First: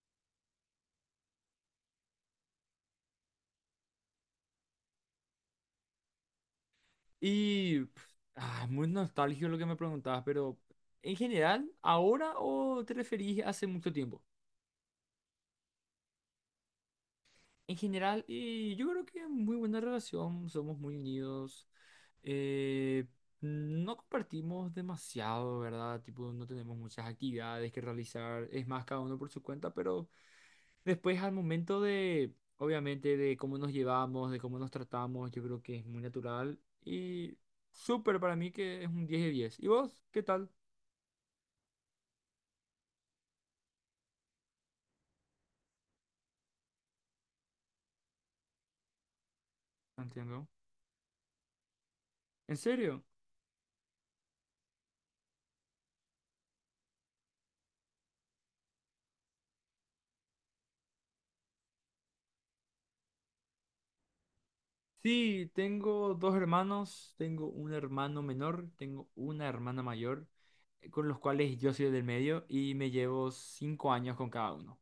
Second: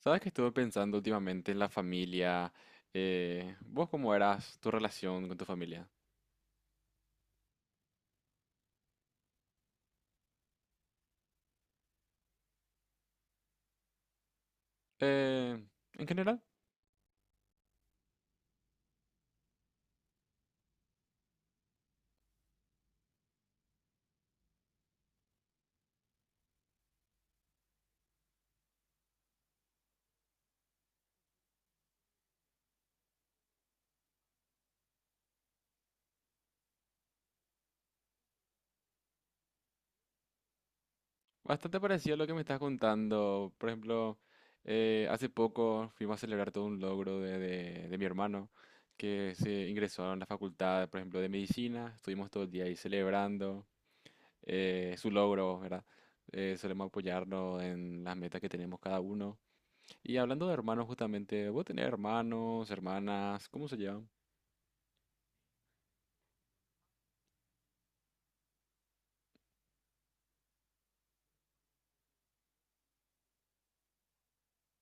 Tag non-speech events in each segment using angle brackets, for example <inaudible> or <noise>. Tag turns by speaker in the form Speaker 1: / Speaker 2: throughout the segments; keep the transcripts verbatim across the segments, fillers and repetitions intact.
Speaker 1: Sabes que estuve pensando últimamente en la familia. Eh, ¿vos cómo eras tu relación con tu familia?
Speaker 2: Y pf, ah, muy nostálgico lo que me preguntabas, pero en general, ¿ahora o te referís hace mucho tiempo?
Speaker 1: Eh, en general,
Speaker 2: En general, y yo creo que muy buena relación, somos muy unidos, eh, no compartimos demasiado, ¿verdad? Tipo, no tenemos muchas actividades que realizar, es más cada uno por su cuenta, pero después al momento de, obviamente, de cómo nos llevamos, de cómo nos tratamos, yo creo que es muy natural y súper para mí que es un diez de diez. ¿Y vos? ¿Qué tal?
Speaker 1: bastante parecido a lo que me estás contando. Por ejemplo, eh, hace poco fuimos a celebrar todo un logro de, de- de mi hermano que se ingresó a la
Speaker 2: Entiendo.
Speaker 1: facultad, por ejemplo, de medicina. Estuvimos todo el
Speaker 2: ¿En
Speaker 1: día ahí
Speaker 2: serio?
Speaker 1: celebrando eh, su logro, ¿verdad? Eh, solemos apoyarnos en las metas que tenemos cada uno. Y hablando de hermanos, justamente, ¿vos tenés hermanos, hermanas? ¿Cómo se llevan?
Speaker 2: Sí, tengo dos hermanos, tengo un hermano menor, tengo una hermana mayor, eh, con los cuales yo soy del medio y me llevo cinco años con cada uno.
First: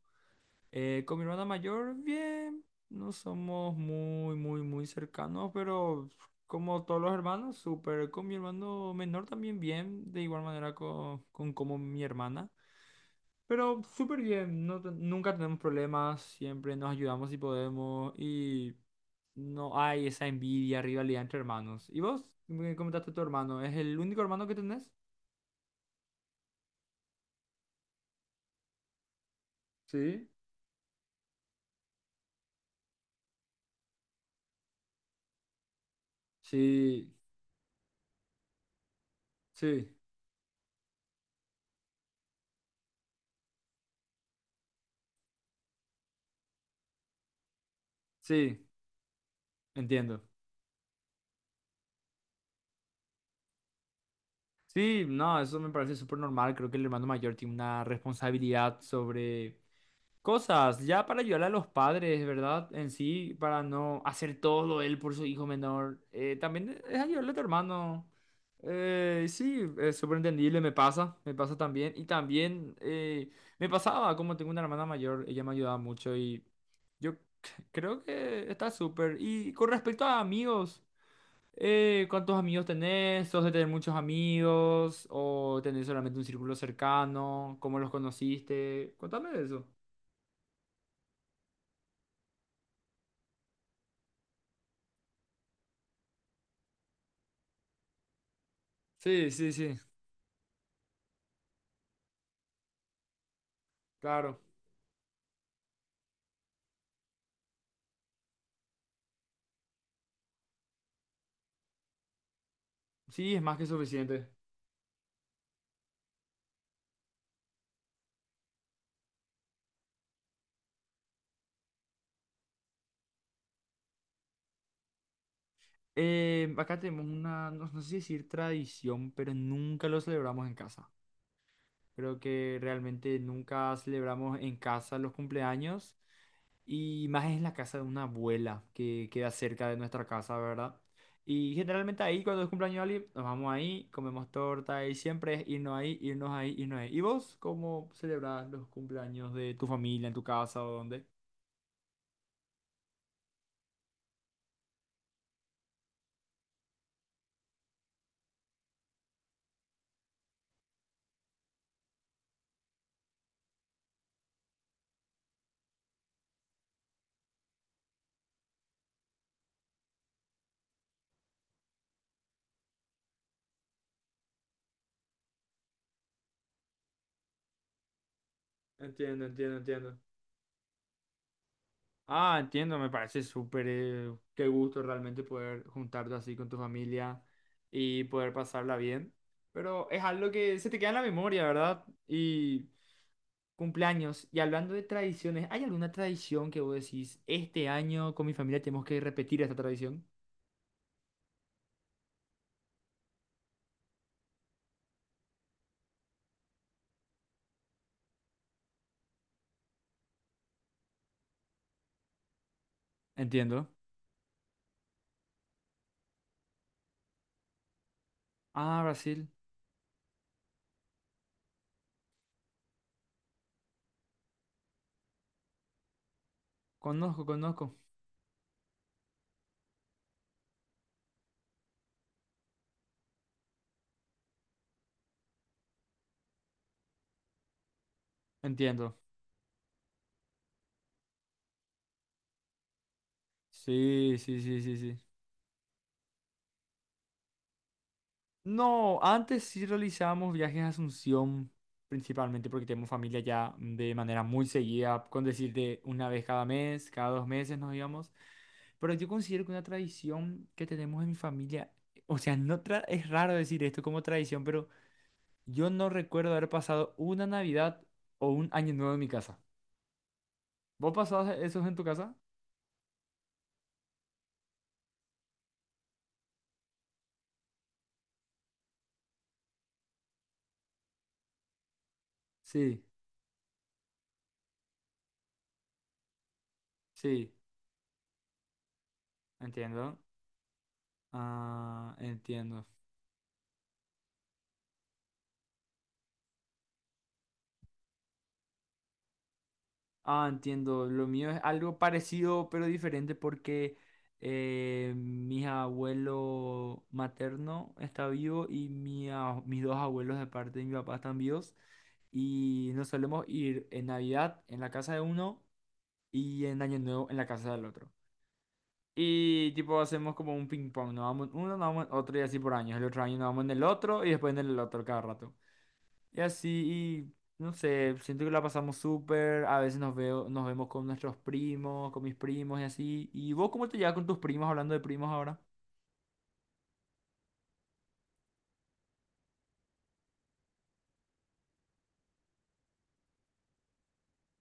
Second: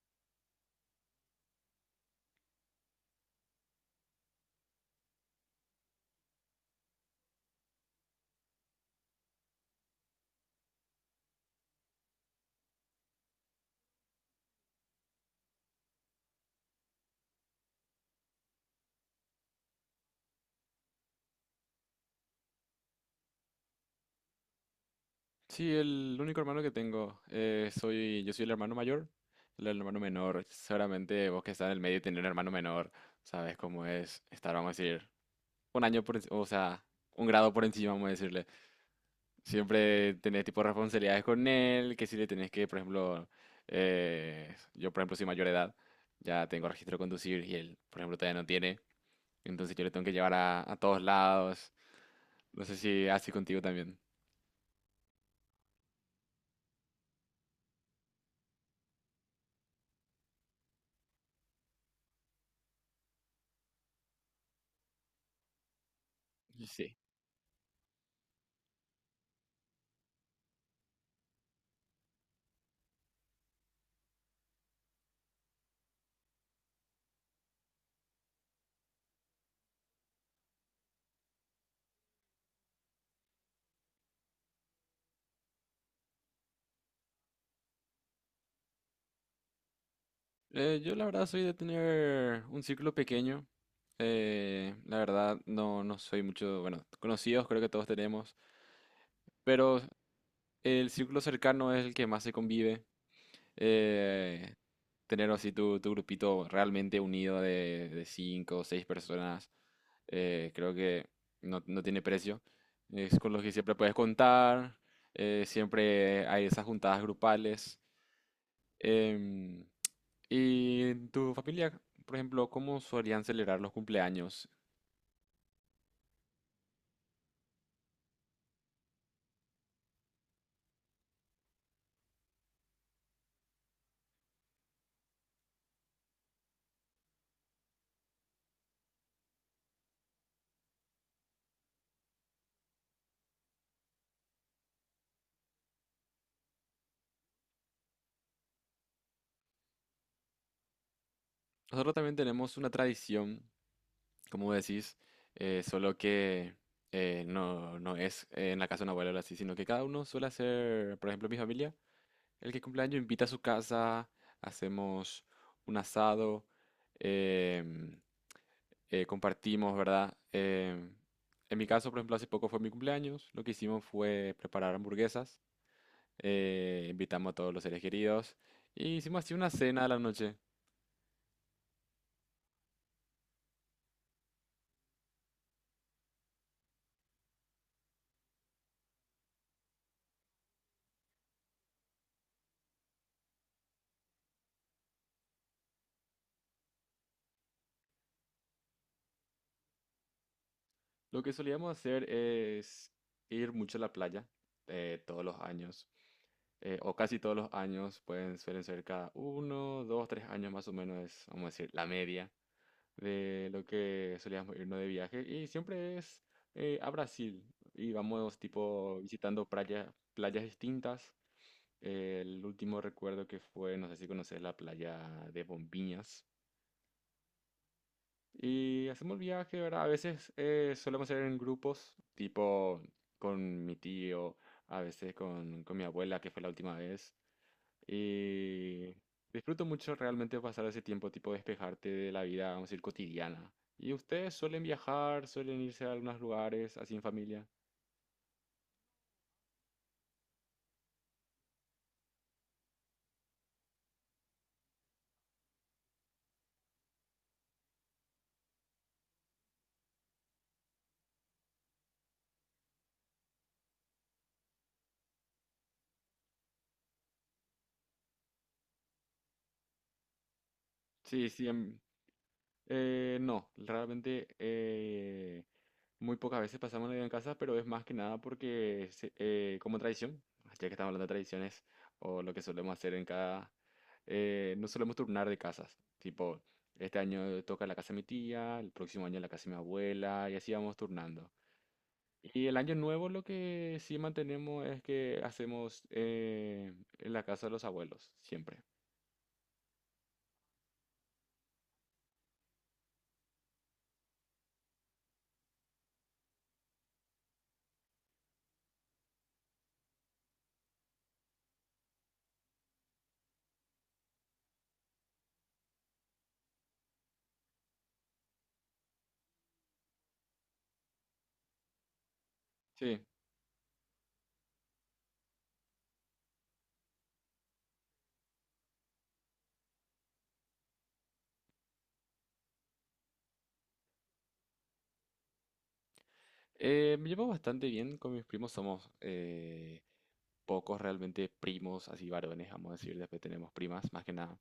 Speaker 2: Eh, con mi hermana mayor, bien, no somos muy, muy, muy cercanos, pero como todos los hermanos, súper. Con mi hermano menor también bien, de igual manera co- con, como mi hermana. Pero súper bien, no, te- nunca tenemos problemas, siempre nos ayudamos si podemos y no hay esa envidia, rivalidad entre hermanos. ¿Y vos? Me comentaste tu hermano, ¿es el único hermano que tenés?
Speaker 1: Sí, el único hermano que tengo. Eh, soy, yo soy el hermano mayor, el hermano
Speaker 2: Sí,
Speaker 1: menor. Seguramente vos que estás en el medio y tenés un hermano menor, sabes cómo es estar, vamos a decir, un año por encima, o sea,
Speaker 2: Sí,
Speaker 1: un grado por encima, vamos a decirle.
Speaker 2: sí,
Speaker 1: Siempre tenés tipo responsabilidades con él, que si le tenés que, por ejemplo, eh, yo por ejemplo soy mayor de edad, ya tengo registro de conducir y él, por ejemplo, todavía no
Speaker 2: sí,
Speaker 1: tiene. Entonces yo le tengo que
Speaker 2: entiendo.
Speaker 1: llevar a, a todos lados. No sé si así contigo también.
Speaker 2: Sí, no, eso me parece súper normal. Creo que el hermano mayor tiene una responsabilidad sobre cosas, ya para ayudar a los padres, ¿verdad? En sí, para no hacer todo él por su hijo menor. Eh, también
Speaker 1: Sí.
Speaker 2: es ayudarle a tu hermano. Eh, sí, es súper entendible, me pasa, me pasa también. Y también eh, me pasaba, como tengo una hermana mayor, ella me ayudaba mucho y yo c- creo que está súper. Y con respecto a amigos, eh, ¿cuántos amigos tenés? ¿Sos de tener muchos amigos? ¿O tenés solamente un círculo cercano? ¿Cómo los conociste? Contame de eso.
Speaker 1: Eh, yo la verdad soy de tener un círculo pequeño. Eh, la verdad no, no soy mucho, bueno, conocidos creo que todos tenemos,
Speaker 2: Sí, sí, sí,
Speaker 1: pero el círculo cercano es el que más se convive.
Speaker 2: claro.
Speaker 1: Eh, Tener así tu, tu grupito realmente unido de, de cinco o seis personas, eh, creo que no, no tiene precio. Es con
Speaker 2: Sí, es
Speaker 1: los que
Speaker 2: más que
Speaker 1: siempre puedes
Speaker 2: suficiente.
Speaker 1: contar, eh, siempre hay esas juntadas grupales. em, ¿Y en tu familia, por ejemplo, cómo solían celebrar los cumpleaños?
Speaker 2: Eh, acá tenemos una, no, no sé si decir tradición, pero nunca lo celebramos en casa. Creo que realmente nunca celebramos en casa los cumpleaños y más en la casa de una abuela que queda cerca de nuestra casa, ¿verdad? Y generalmente ahí, cuando es cumpleaños de alguien, nos vamos ahí, comemos torta y siempre es irnos ahí, irnos ahí, irnos ahí. ¿Y vos cómo celebrás los cumpleaños de tu familia, en tu casa o dónde?
Speaker 1: Nosotros también tenemos una tradición, como decís, eh, solo que eh, no, no es eh, en la casa de una abuela o así, sino que cada uno suele hacer, por ejemplo, mi familia, el que cumpleaños invita a su casa, hacemos un asado, em, eh, compartimos, ¿verdad? Em, en mi caso, por ejemplo, hace poco fue mi cumpleaños, lo que hicimos fue preparar hamburguesas eh, invitamos a todos los seres queridos y hicimos
Speaker 2: Entiendo,
Speaker 1: así una
Speaker 2: entiendo,
Speaker 1: cena a
Speaker 2: entiendo.
Speaker 1: la noche.
Speaker 2: Ah, entiendo, me parece súper, eh, qué gusto realmente poder juntarte así con tu familia y poder pasarla bien. Pero es algo que se te queda en la memoria, ¿verdad? Y cumpleaños. Y hablando de tradiciones, ¿hay alguna tradición que vos decís, este año con mi familia tenemos que repetir esta tradición?
Speaker 1: Lo que solíamos hacer es ir mucho a la playa eh, todos los años, eh, o casi todos los años, pueden, suelen ser cada uno, dos, tres años más o menos, es, vamos a decir, la media de lo
Speaker 2: Entiendo.
Speaker 1: que solíamos irnos de viaje. Y siempre es eh, a Brasil y vamos
Speaker 2: Ah,
Speaker 1: tipo
Speaker 2: Brasil.
Speaker 1: visitando playas, playas distintas. El último recuerdo que fue, no sé si conoces la playa de Bombiñas.
Speaker 2: Conozco, conozco.
Speaker 1: Y hacemos el viaje, ¿verdad? A veces eh, solemos ir en grupos, tipo con mi tío, a veces con, con mi abuela, que fue la última vez. Y
Speaker 2: Entiendo.
Speaker 1: disfruto mucho realmente pasar ese tiempo, tipo despejarte de la vida, vamos a decir, cotidiana. ¿Y
Speaker 2: Sí,
Speaker 1: ustedes
Speaker 2: sí, sí,
Speaker 1: suelen
Speaker 2: sí, sí.
Speaker 1: viajar, suelen irse a algunos lugares así en familia?
Speaker 2: No, antes sí realizábamos viajes a Asunción, principalmente porque tenemos familia ya de manera muy seguida, con decirte una vez cada mes, cada dos meses nos íbamos. Pero yo considero que una tradición que tenemos en mi familia, o sea, no tra- es raro decir esto como tradición, pero yo no recuerdo haber pasado una Navidad o un Año Nuevo en mi casa. ¿Vos
Speaker 1: Sí,
Speaker 2: pasabas
Speaker 1: sí,
Speaker 2: esos en
Speaker 1: em,
Speaker 2: tu casa?
Speaker 1: eh, no, realmente eh, muy pocas veces pasamos Navidad en casa, pero es más que nada porque se- eh, como tradición, ya que estamos hablando de tradiciones o lo que solemos
Speaker 2: Sí,
Speaker 1: hacer en cada, eh, nos solemos turnar de casas. Tipo, este
Speaker 2: sí,
Speaker 1: año toca la casa de mi tía, el próximo año la casa de mi
Speaker 2: entiendo.
Speaker 1: abuela y así vamos turnando.
Speaker 2: Ah,
Speaker 1: Y el
Speaker 2: entiendo.
Speaker 1: año nuevo lo que sí mantenemos es que hacemos eh, en la casa de los abuelos, siempre.
Speaker 2: Ah, entiendo. Lo mío es algo parecido pero diferente porque eh, mi abuelo materno está vivo y mi a- mis dos abuelos de parte de mi papá están vivos. Y nos solemos ir en Navidad en la casa de uno y en Año Nuevo en la casa del otro. Y tipo hacemos como un ping pong, nos vamos en uno, nos vamos en otro y así por años. El
Speaker 1: Sí,
Speaker 2: otro año nos vamos en el otro y después en el otro cada rato. Y así, y no sé, siento que la pasamos súper, a veces nos veo, nos vemos con nuestros primos, con mis primos y así. ¿Y vos cómo te llevas con tus primos hablando de primos ahora?
Speaker 1: eh, me llevo bastante bien con mis primos, somos eh, pocos realmente primos, así varones, vamos a decir, después tenemos primas, más que nada.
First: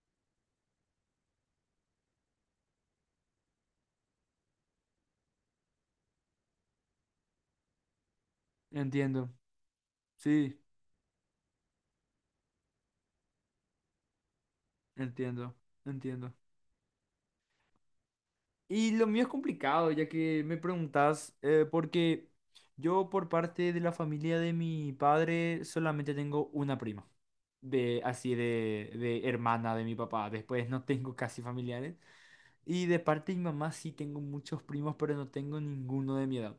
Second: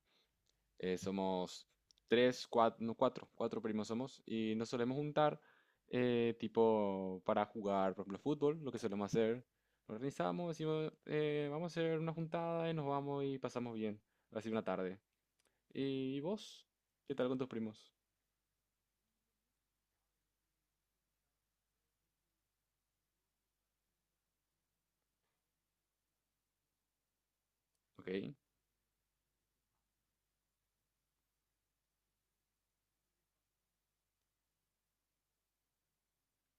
Speaker 1: Eh, somos tres, cuatro, no, cuatro, cuatro primos somos y nos solemos juntar eh, tipo para jugar, por ejemplo, fútbol, lo que solemos
Speaker 2: Entiendo,
Speaker 1: hacer. Nos organizamos,
Speaker 2: sí,
Speaker 1: decimos, eh, vamos a hacer una juntada y nos vamos y pasamos bien, así una tarde.
Speaker 2: entiendo,
Speaker 1: ¿Y
Speaker 2: entiendo.
Speaker 1: vos? ¿Qué tal con tus primos?
Speaker 2: Y lo mío es complicado, ya que me preguntas eh, porque yo por parte de la familia de mi padre solamente tengo una prima, de
Speaker 1: Ok,
Speaker 2: así de, de hermana de mi papá, después no tengo casi familiares. Y de parte de mi mamá sí tengo muchos primos, pero no tengo ninguno de mi edad.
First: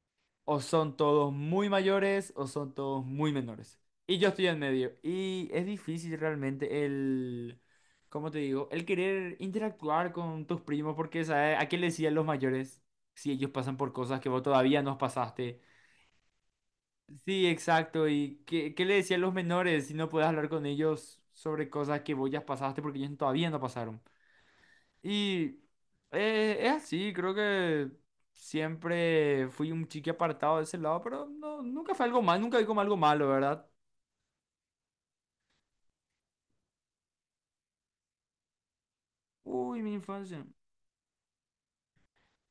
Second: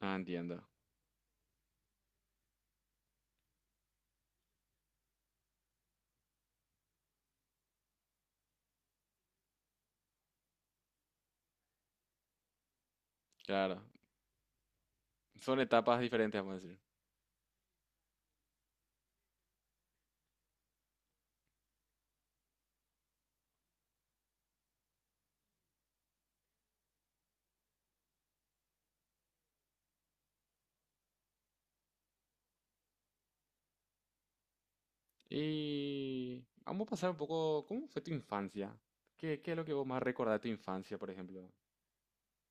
Speaker 1: ah,
Speaker 2: O
Speaker 1: entiendo,
Speaker 2: son todos muy mayores o son todos muy menores. Y yo estoy en medio. Y es difícil realmente el, ¿cómo te digo? El querer interactuar con tus primos porque, ¿sabes? ¿A qué le decían los mayores si ellos pasan
Speaker 1: claro.
Speaker 2: por cosas que vos todavía no
Speaker 1: Son
Speaker 2: pasaste?
Speaker 1: etapas diferentes, vamos a decir.
Speaker 2: Sí, exacto. ¿Y qué, qué le decían los menores si no puedes hablar con ellos sobre cosas que vos ya pasaste porque ellos todavía no pasaron? Y eh, es así, creo que siempre fui un chique apartado de ese lado, pero no, nunca fue algo mal, nunca vi como algo malo, ¿verdad?
Speaker 1: Y vamos a pasar un poco, ¿cómo fue tu infancia? ¿Qué, qué es lo que
Speaker 2: Uy,
Speaker 1: vos
Speaker 2: mi
Speaker 1: más recordás de
Speaker 2: infancia.
Speaker 1: tu infancia, por ejemplo?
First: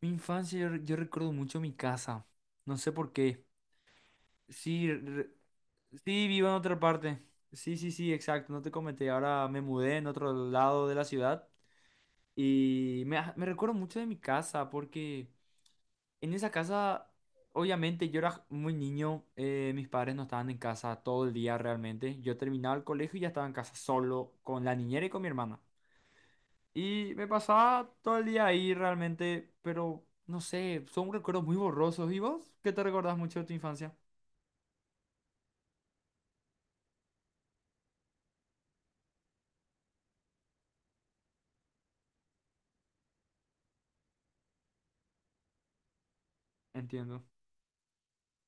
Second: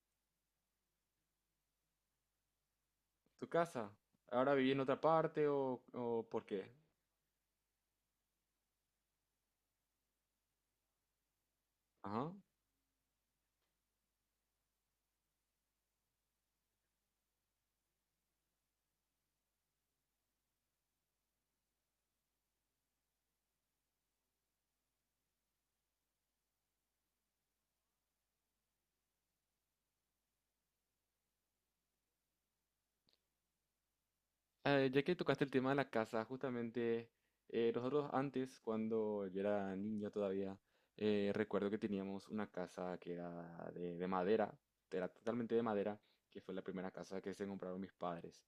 Speaker 2: Mi infancia, yo, re- yo recuerdo mucho mi casa. No sé por qué.
Speaker 1: ¿Tu casa? ¿Ahora vivís en
Speaker 2: Sí,
Speaker 1: otra
Speaker 2: re-
Speaker 1: parte o, o
Speaker 2: sí,
Speaker 1: por
Speaker 2: vivo en
Speaker 1: qué?
Speaker 2: otra parte. Sí, sí, sí, exacto, no te comenté. Ahora me mudé en otro lado de la ciudad
Speaker 1: Ajá.
Speaker 2: y me, me recuerdo mucho de mi casa porque... En esa casa, obviamente yo era muy niño, eh, mis padres no estaban en casa todo el día realmente. Yo terminaba el colegio y ya estaba en casa solo con la niñera y con mi hermana. Y me pasaba todo el día ahí realmente, pero no sé, son recuerdos muy borrosos. ¿Y vos? ¿Qué te recordás mucho de tu infancia?
Speaker 1: Eh, ya que tocaste el tema de la casa, justamente eh, nosotros antes, cuando yo era niño todavía, eh, recuerdo que teníamos una casa que era de, de madera, era totalmente de madera, que fue la primera casa
Speaker 2: Entiendo.
Speaker 1: que se compraron mis padres.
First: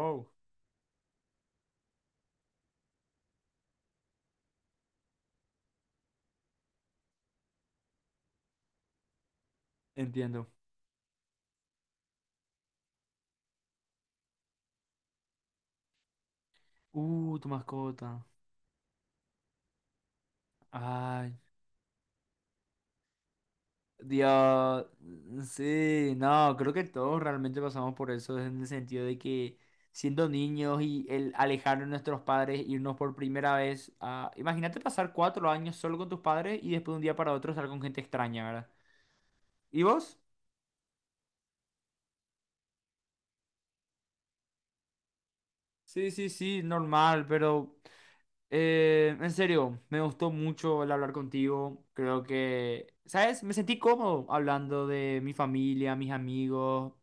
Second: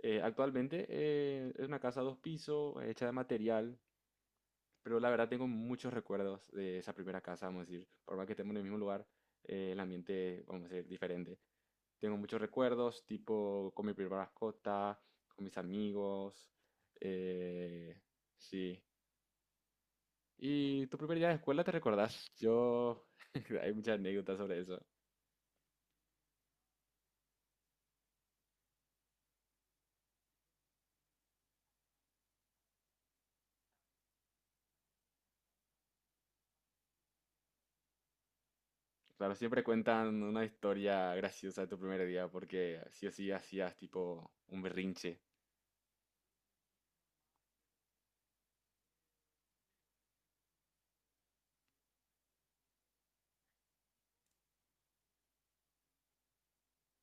Speaker 1: Eh, actualmente eh, es una casa dos pisos, hecha de material. Pero la verdad tengo muchos recuerdos de esa primera casa, vamos a decir, por más que estemos en el mismo lugar, eh, el ambiente,
Speaker 2: entiendo.
Speaker 1: vamos a decir, diferente. Tengo muchos recuerdos, tipo con mi primera mascota, con mis amigos,
Speaker 2: Uh, tu
Speaker 1: eh,
Speaker 2: mascota.
Speaker 1: sí. ¿Y tu primer día de
Speaker 2: Ay,
Speaker 1: escuela te recordás? Yo, <laughs> hay muchas anécdotas sobre eso.
Speaker 2: Dios, sí, no, creo que todos realmente pasamos por eso en el sentido de que siendo niños y el alejarnos de nuestros padres, irnos por primera vez a... Imagínate pasar cuatro años solo con tus padres y después de un día para otro estar con gente extraña, ¿verdad?
Speaker 1: Claro, siempre
Speaker 2: ¿Y vos?
Speaker 1: cuentan una historia graciosa de tu primer día, porque sí o sí hacías tipo un berrinche.
Speaker 2: Sí, sí, sí, normal, pero eh, en serio, me gustó mucho el hablar contigo. Creo que, ¿sabes? Me sentí cómodo hablando de mi familia, mis amigos.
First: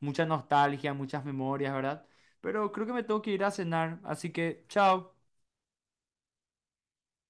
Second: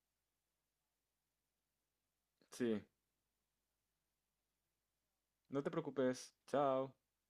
Speaker 2: Mucha nostalgia, muchas memorias, ¿verdad? Pero
Speaker 1: Sí,
Speaker 2: creo que me tengo que ir a cenar, así que chao.
Speaker 1: no te preocupes, chao.